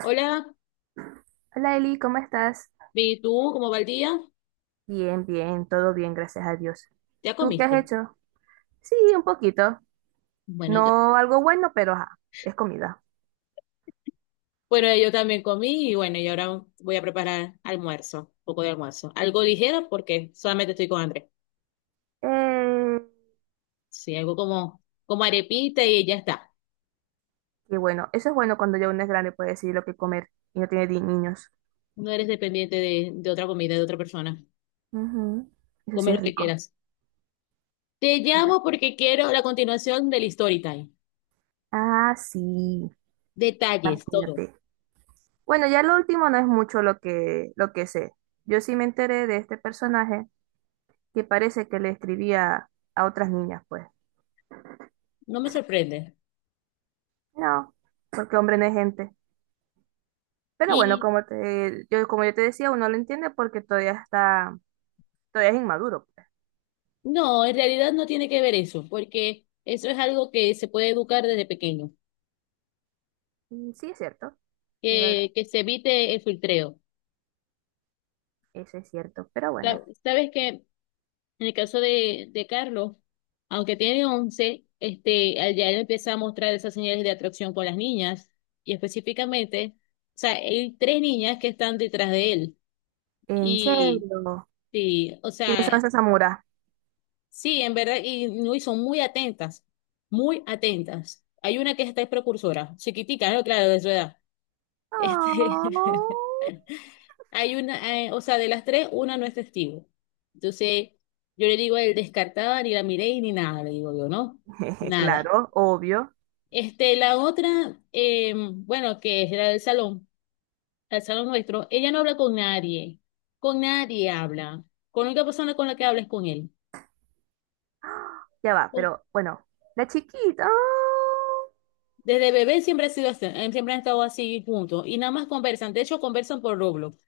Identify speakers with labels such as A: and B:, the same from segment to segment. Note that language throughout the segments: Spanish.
A: Hola,
B: Hola Eli, ¿cómo estás?
A: ¿y tú cómo va el día?
B: Bien, bien, todo bien, gracias a Dios.
A: ¿Ya
B: ¿Tú qué has
A: comiste?
B: hecho? Sí, un poquito.
A: Bueno, yo,
B: No algo bueno, pero ajá, es comida.
A: bueno, yo también comí y bueno, ahora voy a preparar almuerzo, un poco de almuerzo. Algo ligero porque solamente estoy con hambre.
B: Eh,
A: Sí, algo como arepita y ya está.
B: y bueno, eso es bueno cuando ya uno es grande puede decidir lo que comer y no tiene niños.
A: No eres dependiente de otra comida, de otra persona.
B: Ujú. Eso sí
A: Come
B: es
A: lo que
B: rico.
A: quieras. Te llamo porque quiero la continuación del story time.
B: Ah, sí,
A: Detalles, todo.
B: imagínate. Bueno, ya lo último no es mucho lo que sé. Yo sí me enteré de este personaje que parece que le escribía a otras niñas, pues.
A: No me sorprende.
B: No, porque hombre no es gente. Pero bueno,
A: Y
B: como yo te decía, uno lo entiende porque todavía es inmaduro, pues.
A: no, en realidad no tiene que ver eso, porque eso es algo que se puede educar desde pequeño.
B: Mm, sí, es cierto, sí, es verdad,
A: Que se evite el filtreo.
B: eso es cierto. Pero
A: Sa-
B: bueno,
A: Sabes que en el caso de Carlos, aunque tiene 11 este, al ya él empieza a mostrar esas señales de atracción con las niñas, y específicamente, o sea, hay tres niñas que están detrás de él.
B: en serio,
A: Y sí, o
B: ¿quiénes son
A: sea,
B: esas samuras?
A: sí, en verdad, y, no, y son muy atentas, muy atentas. Hay una que está es precursora, chiquitica, ¿no? Claro, de su edad. Este,
B: Oh,
A: Hay una, o sea, de las tres, una no es testigo. Entonces, yo le digo, a él descartaba, ni la miré y ni nada, le digo yo, ¿no? Nada.
B: claro, obvio,
A: La otra, bueno, que es la del salón, el salón nuestro, ella no habla con nadie habla. Con la única persona con la que habla es con él.
B: ya va,
A: Oh,
B: pero bueno, la chiquita, oh,
A: desde bebé siempre ha sido así, siempre han estado así, juntos. Y nada más conversan, de hecho conversan por Roblox,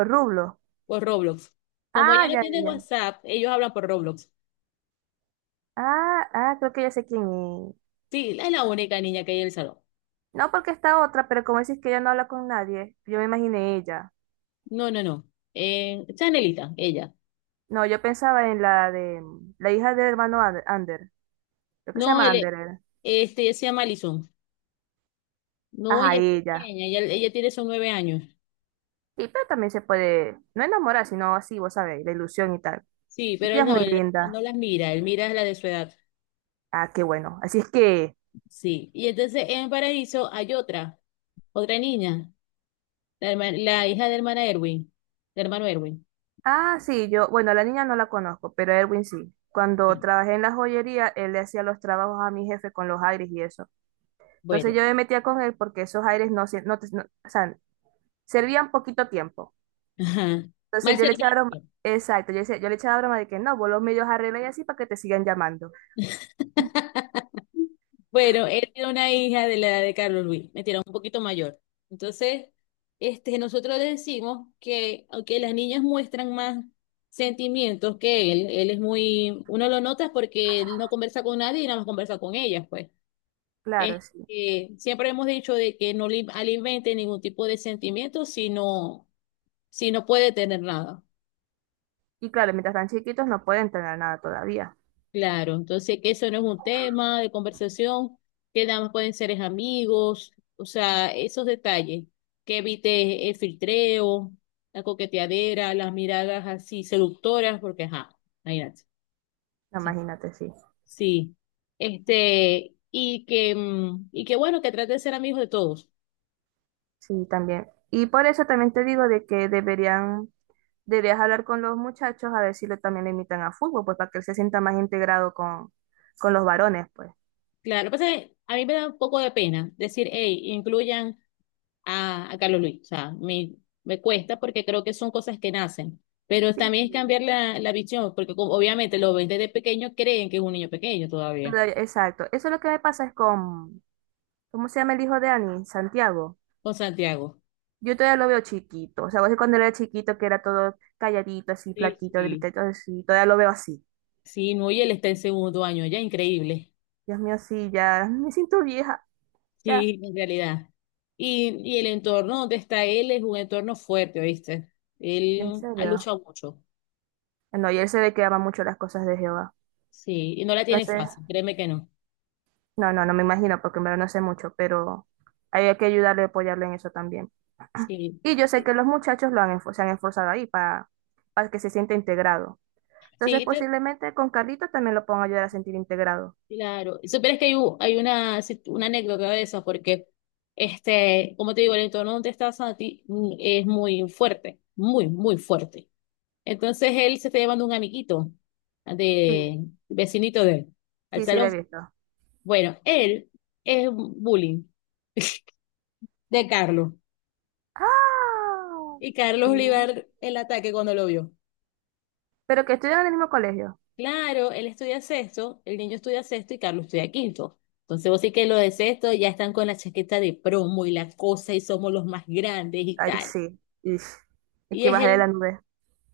B: o Rublo.
A: por Roblox. Como
B: Ah,
A: ella no
B: ya,
A: tiene
B: ya, ya.
A: WhatsApp, ellos hablan por Roblox.
B: Ah, ah, creo que ya sé quién es.
A: Sí, es la única niña que hay en el salón.
B: No porque está otra, pero como decís que ella no habla con nadie, yo me imaginé ella.
A: No, no, no. Chanelita, ella.
B: No, yo pensaba en la hija del hermano Ander, Ander. Creo que se
A: No,
B: llama Ander. Era.
A: ella se llama Alison. No,
B: Ajá,
A: ella es
B: ella.
A: pequeña, ella tiene son 9 años.
B: Y pero también se puede, no enamorar, sino así, vos sabés, la ilusión y tal.
A: Sí,
B: Y
A: pero
B: ella
A: él
B: es
A: no,
B: muy
A: él, él no
B: linda.
A: las mira, él mira a la de su edad.
B: Ah, qué bueno. Así es que,
A: Sí. Y entonces en Paraíso hay otra, otra niña, la hija de hermana Erwin, de hermano Erwin.
B: ah, sí, yo, bueno, la niña no la conozco, pero Erwin sí. Cuando trabajé en la joyería, él le hacía los trabajos a mi jefe con los aires y eso. Entonces
A: Bueno,
B: yo me metía con él porque esos aires no, no, o sea, servían poquito tiempo.
A: ajá.
B: Entonces
A: Mal
B: yo le echaba broma,
A: servicio.
B: exacto, yo, yo le echaba broma de que no, vos los medios arregla y así para que te sigan llamando.
A: Bueno, él era una hija de la de Carlos Luis, me tira un poquito mayor. Entonces, nosotros le decimos que, aunque las niñas muestran más sentimientos que él es muy, uno lo nota porque él no conversa con nadie y nada más conversa con ellas, pues. Es
B: Claro, sí.
A: que siempre hemos dicho de que no le alimente ningún tipo de sentimiento si no, si no puede tener nada.
B: Y claro, mientras están chiquitos no pueden tener nada todavía.
A: Claro, entonces que eso no es un tema de conversación, que nada más pueden ser es amigos, o sea, esos detalles, que evite el filtreo, la coqueteadera, las miradas así seductoras, porque ajá, imagínate.
B: Imagínate, sí.
A: Sí. Este, y que, y que bueno, que trate de ser amigos de todos.
B: Sí, también. Y por eso también te digo de que deberías hablar con los muchachos a ver si lo, también le invitan a fútbol, pues para que él se sienta más integrado con los varones, pues.
A: Claro, lo que pasa es que a mí me da un poco de pena decir, hey, incluyan a Carlos Luis. O sea, me cuesta porque creo que son cosas que nacen. Pero
B: Sí,
A: también
B: sí.
A: es cambiar la visión, porque como obviamente los ven desde pequeño, creen que es un niño pequeño todavía,
B: Pero, exacto. Eso es lo que me pasa es con, ¿cómo se llama el hijo de Ani? Santiago.
A: con Santiago.
B: Yo todavía lo veo chiquito. O sea, vos cuando era chiquito que era todo calladito, así,
A: Sí,
B: flaquito,
A: sí.
B: delicadito, así. Todavía lo veo así.
A: Sí, no, y él está en segundo año, ya increíble.
B: Dios mío, sí, ya me siento vieja. Ya,
A: Sí, en realidad. Y el entorno donde está él es un entorno fuerte, ¿oíste?
B: en
A: Él ha
B: serio.
A: luchado mucho.
B: No, y él se ve que ama mucho las cosas de Jehová.
A: Sí, y no la tiene
B: Entonces,
A: fácil, créeme que no.
B: no, no, no me imagino porque en verdad no sé mucho, pero hay que ayudarle y apoyarle en eso también.
A: Sí.
B: Y yo sé que los muchachos se han esforzado ahí para que se sienta integrado. Entonces,
A: Sí,
B: posiblemente con Carlito también lo puedan ayudar a sentir integrado.
A: claro, y supieras que hay, u- hay una, si- una anécdota de eso, porque, como te digo, el entorno donde estás a ti es muy fuerte, muy, muy fuerte. Entonces él se está llevando un amiguito
B: Sí,
A: de vecinito de él al
B: sí, sí, lo
A: salón.
B: he visto.
A: Bueno, él es bullying de Carlos,
B: Ah,
A: y Carlos le iba a
B: Ujú.
A: dar el ataque cuando lo vio.
B: Pero que estudian en el mismo colegio.
A: Claro, él estudia sexto, el niño estudia sexto y Carlos estudia quinto. Entonces vos sí que lo de sexto ya están con la chaqueta de promo y la cosa y somos los más grandes y
B: Ay,
A: tal.
B: sí. Ish. Es
A: Y
B: que
A: es
B: bajé de la
A: el,
B: nube.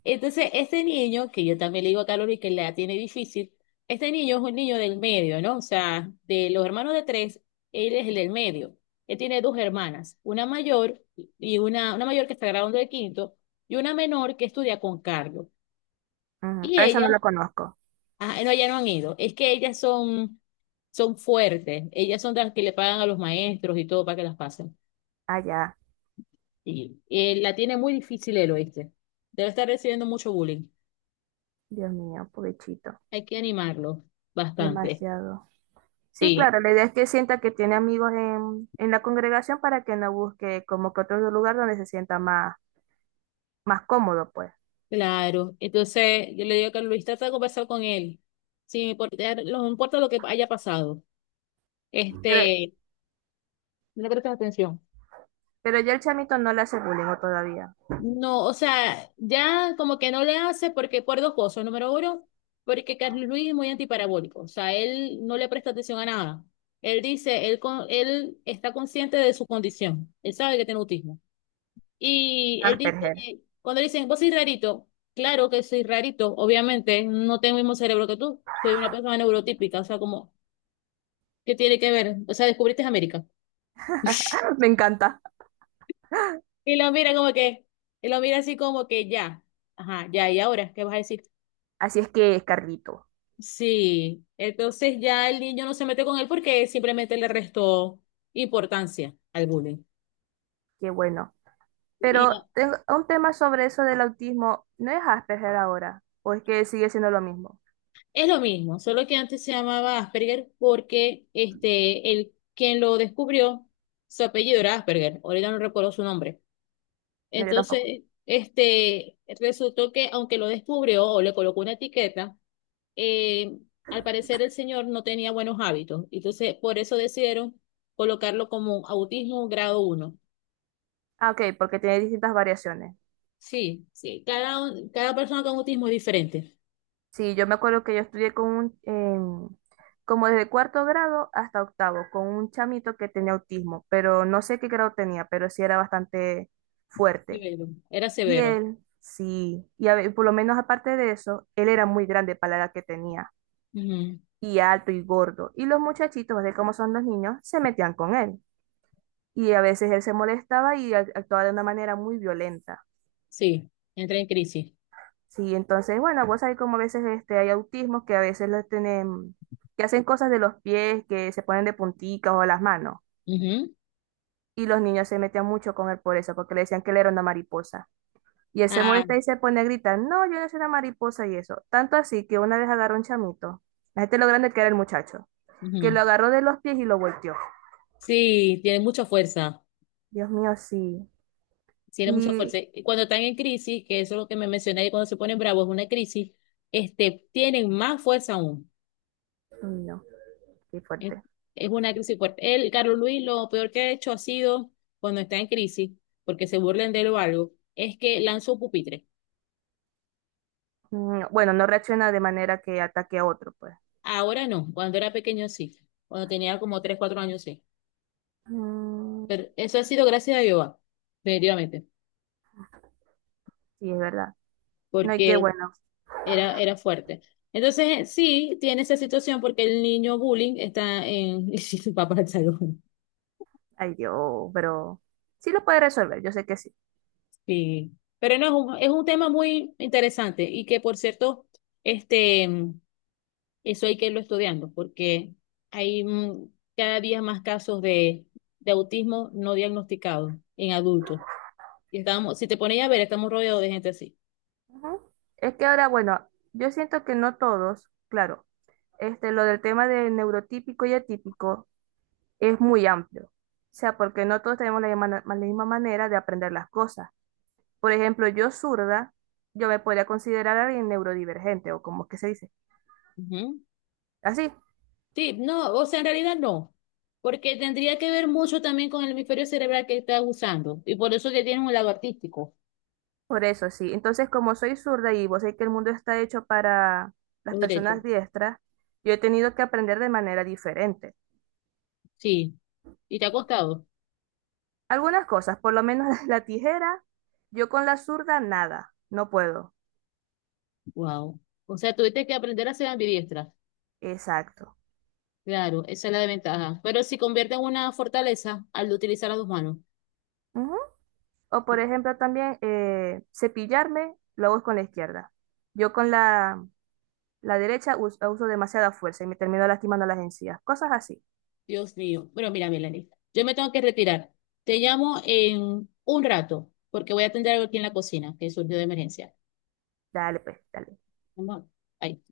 A: entonces este niño, que yo también le digo a Carlos y que la tiene difícil, este niño es un niño del medio, ¿no? O sea, de los hermanos de tres, él es el del medio. Él tiene dos hermanas, una mayor y una mayor que está graduando de quinto y una menor que estudia con Carlos.
B: Ujú.
A: Y
B: A esa
A: ella
B: no la conozco.
A: Ah, no, ya no han ido. Es que ellas son, son fuertes. Ellas son las que le pagan a los maestros y todo para que las pasen.
B: Ah, ya.
A: Y la tiene muy difícil el oíste. Debe estar recibiendo mucho bullying.
B: Dios mío, pobrecito.
A: Hay que animarlo bastante.
B: Demasiado. Sí,
A: Sí,
B: claro, la idea es que sienta que tiene amigos en la congregación para que no busque como que otro lugar donde se sienta más cómodo, pues.
A: claro. Entonces, yo le digo que Luis trata de conversar con él. Sí, porque no importa lo que haya pasado.
B: Pero,
A: Este, no le prestas atención.
B: pero ya el chamito no le hace bullying o todavía.
A: No, o sea, ya como que no le hace porque por dos cosas. Número uno, porque Carlos Luis es muy antiparabólico, o sea, él no le presta atención a nada. Él dice, él está consciente de su condición, él sabe que tiene autismo. Y él dice,
B: Asperger.
A: cuando le dicen, vos sois rarito, claro que soy rarito, obviamente, no tengo el mismo cerebro que tú, soy una persona neurotípica, o sea, como, ¿qué tiene que ver? O sea, descubriste América.
B: Me encanta.
A: Y lo mira como que, y lo mira así como que ya, ajá, ya, ¿y ahora qué vas a decir?
B: Así es que, Carlito,
A: Sí, entonces ya el niño no se mete con él porque simplemente le restó importancia al bullying.
B: qué bueno.
A: Y
B: Pero tengo un tema sobre eso del autismo. ¿No es Asperger ahora? ¿O es que sigue siendo lo mismo?
A: es lo mismo, solo que antes se llamaba Asperger porque este, el, quien lo descubrió, su apellido era Asperger, ahorita no recuerdo su nombre.
B: No, yo tampoco.
A: Entonces, resultó que aunque lo descubrió o le colocó una etiqueta, eh, al parecer el señor no tenía buenos hábitos. Entonces, por eso decidieron colocarlo como autismo grado 1.
B: Ah, ok, porque tiene distintas variaciones.
A: Sí, sí, cada persona con autismo es diferente.
B: Sí, yo me acuerdo que yo estudié como desde cuarto grado hasta octavo, con un chamito que tenía autismo, pero no sé qué grado tenía, pero sí era bastante fuerte.
A: Severo. Era
B: Y
A: severo.
B: él, sí, y por lo menos aparte de eso, él era muy grande para la edad que tenía,
A: Ujú.
B: y alto y gordo. Y los muchachitos, de cómo son los niños, se metían con él. Y a veces él se molestaba y actuaba de una manera muy violenta.
A: Sí, entra en crisis.
B: Sí, entonces, bueno, vos sabés como a veces hay autismos que a veces los tienen, que hacen cosas de los pies, que se ponen de punticas o las manos.
A: Ujú.
B: Y los niños se metían mucho con él por eso, porque le decían que él era una mariposa. Y él se
A: Ah,
B: molesta y se pone a gritar, no, yo no soy una mariposa y eso. Tanto así que una vez agarró un chamito, la gente lo grande que era el muchacho, que
A: ujú.
B: lo agarró de los pies y lo volteó.
A: Sí, tiene mucha fuerza.
B: Dios mío, sí.
A: Tiene mucha
B: Y,
A: fuerza. Y cuando están en crisis, que eso es lo que me mencioné, y cuando se ponen bravos, una crisis, tienen más fuerza aún.
B: uy, no, qué
A: Es,
B: fuerte.
A: es una crisis fuerte. Él, Carlos Luis, lo peor que ha hecho ha sido cuando está en crisis, porque se burlen de él o algo, es que lanzó un pupitre.
B: Mm, bueno, no reacciona de manera que ataque a otro, pues.
A: Ahora no, cuando era pequeño sí, cuando tenía como 3 4 años sí,
B: Mm,
A: pero eso ha sido gracias a Jehová, definitivamente,
B: sí, es verdad. No hay que,
A: porque
B: bueno,
A: era fuerte. Entonces sí, tiene esa situación porque el niño bullying está en su papá del salón.
B: ay Dios, pero sí lo puede resolver, yo sé que sí.
A: Sí. Pero no, es un, tema muy interesante y que por cierto, este, eso hay que irlo estudiando porque hay cada día más casos de autismo no diagnosticado en adultos. Y estábamos, si te pones a ver, estamos rodeados de gente así.
B: Ujú. Es que ahora, bueno, yo siento que no todos, claro, lo del tema de neurotípico y atípico es muy amplio. O sea, porque no todos tenemos la misma manera de aprender las cosas. Por ejemplo, yo zurda, yo me podría considerar alguien neurodivergente, o como que se dice,
A: Ujú.
B: así.
A: Sí, no, o sea, en realidad no, porque tendría que ver mucho también con el hemisferio cerebral que estás usando, y por eso que tienes un lado artístico,
B: Por eso, sí. Entonces, como soy zurda y vos sabés que el mundo está hecho para las
A: los derechos.
B: personas diestras, yo he tenido que aprender de manera diferente.
A: Sí, y te ha costado.
B: Algunas cosas, por lo menos la tijera, yo con la zurda nada, no puedo.
A: Wow. O sea, tuviste que aprender a ser ambidiestra.
B: Exacto.
A: Claro, esa es la desventaja. Pero si convierte en una fortaleza al utilizar las dos manos.
B: Ujú. O por ejemplo también cepillarme, lo hago con la izquierda. Yo con la derecha uso demasiada fuerza y me termino lastimando las encías. Cosas así.
A: Dios mío. Bueno, mira, Melanie, yo me tengo que retirar. Te llamo en un rato porque voy a atender algo aquí en la cocina que surgió de emergencia.
B: Dale, pues, dale.
A: Vamos, bye.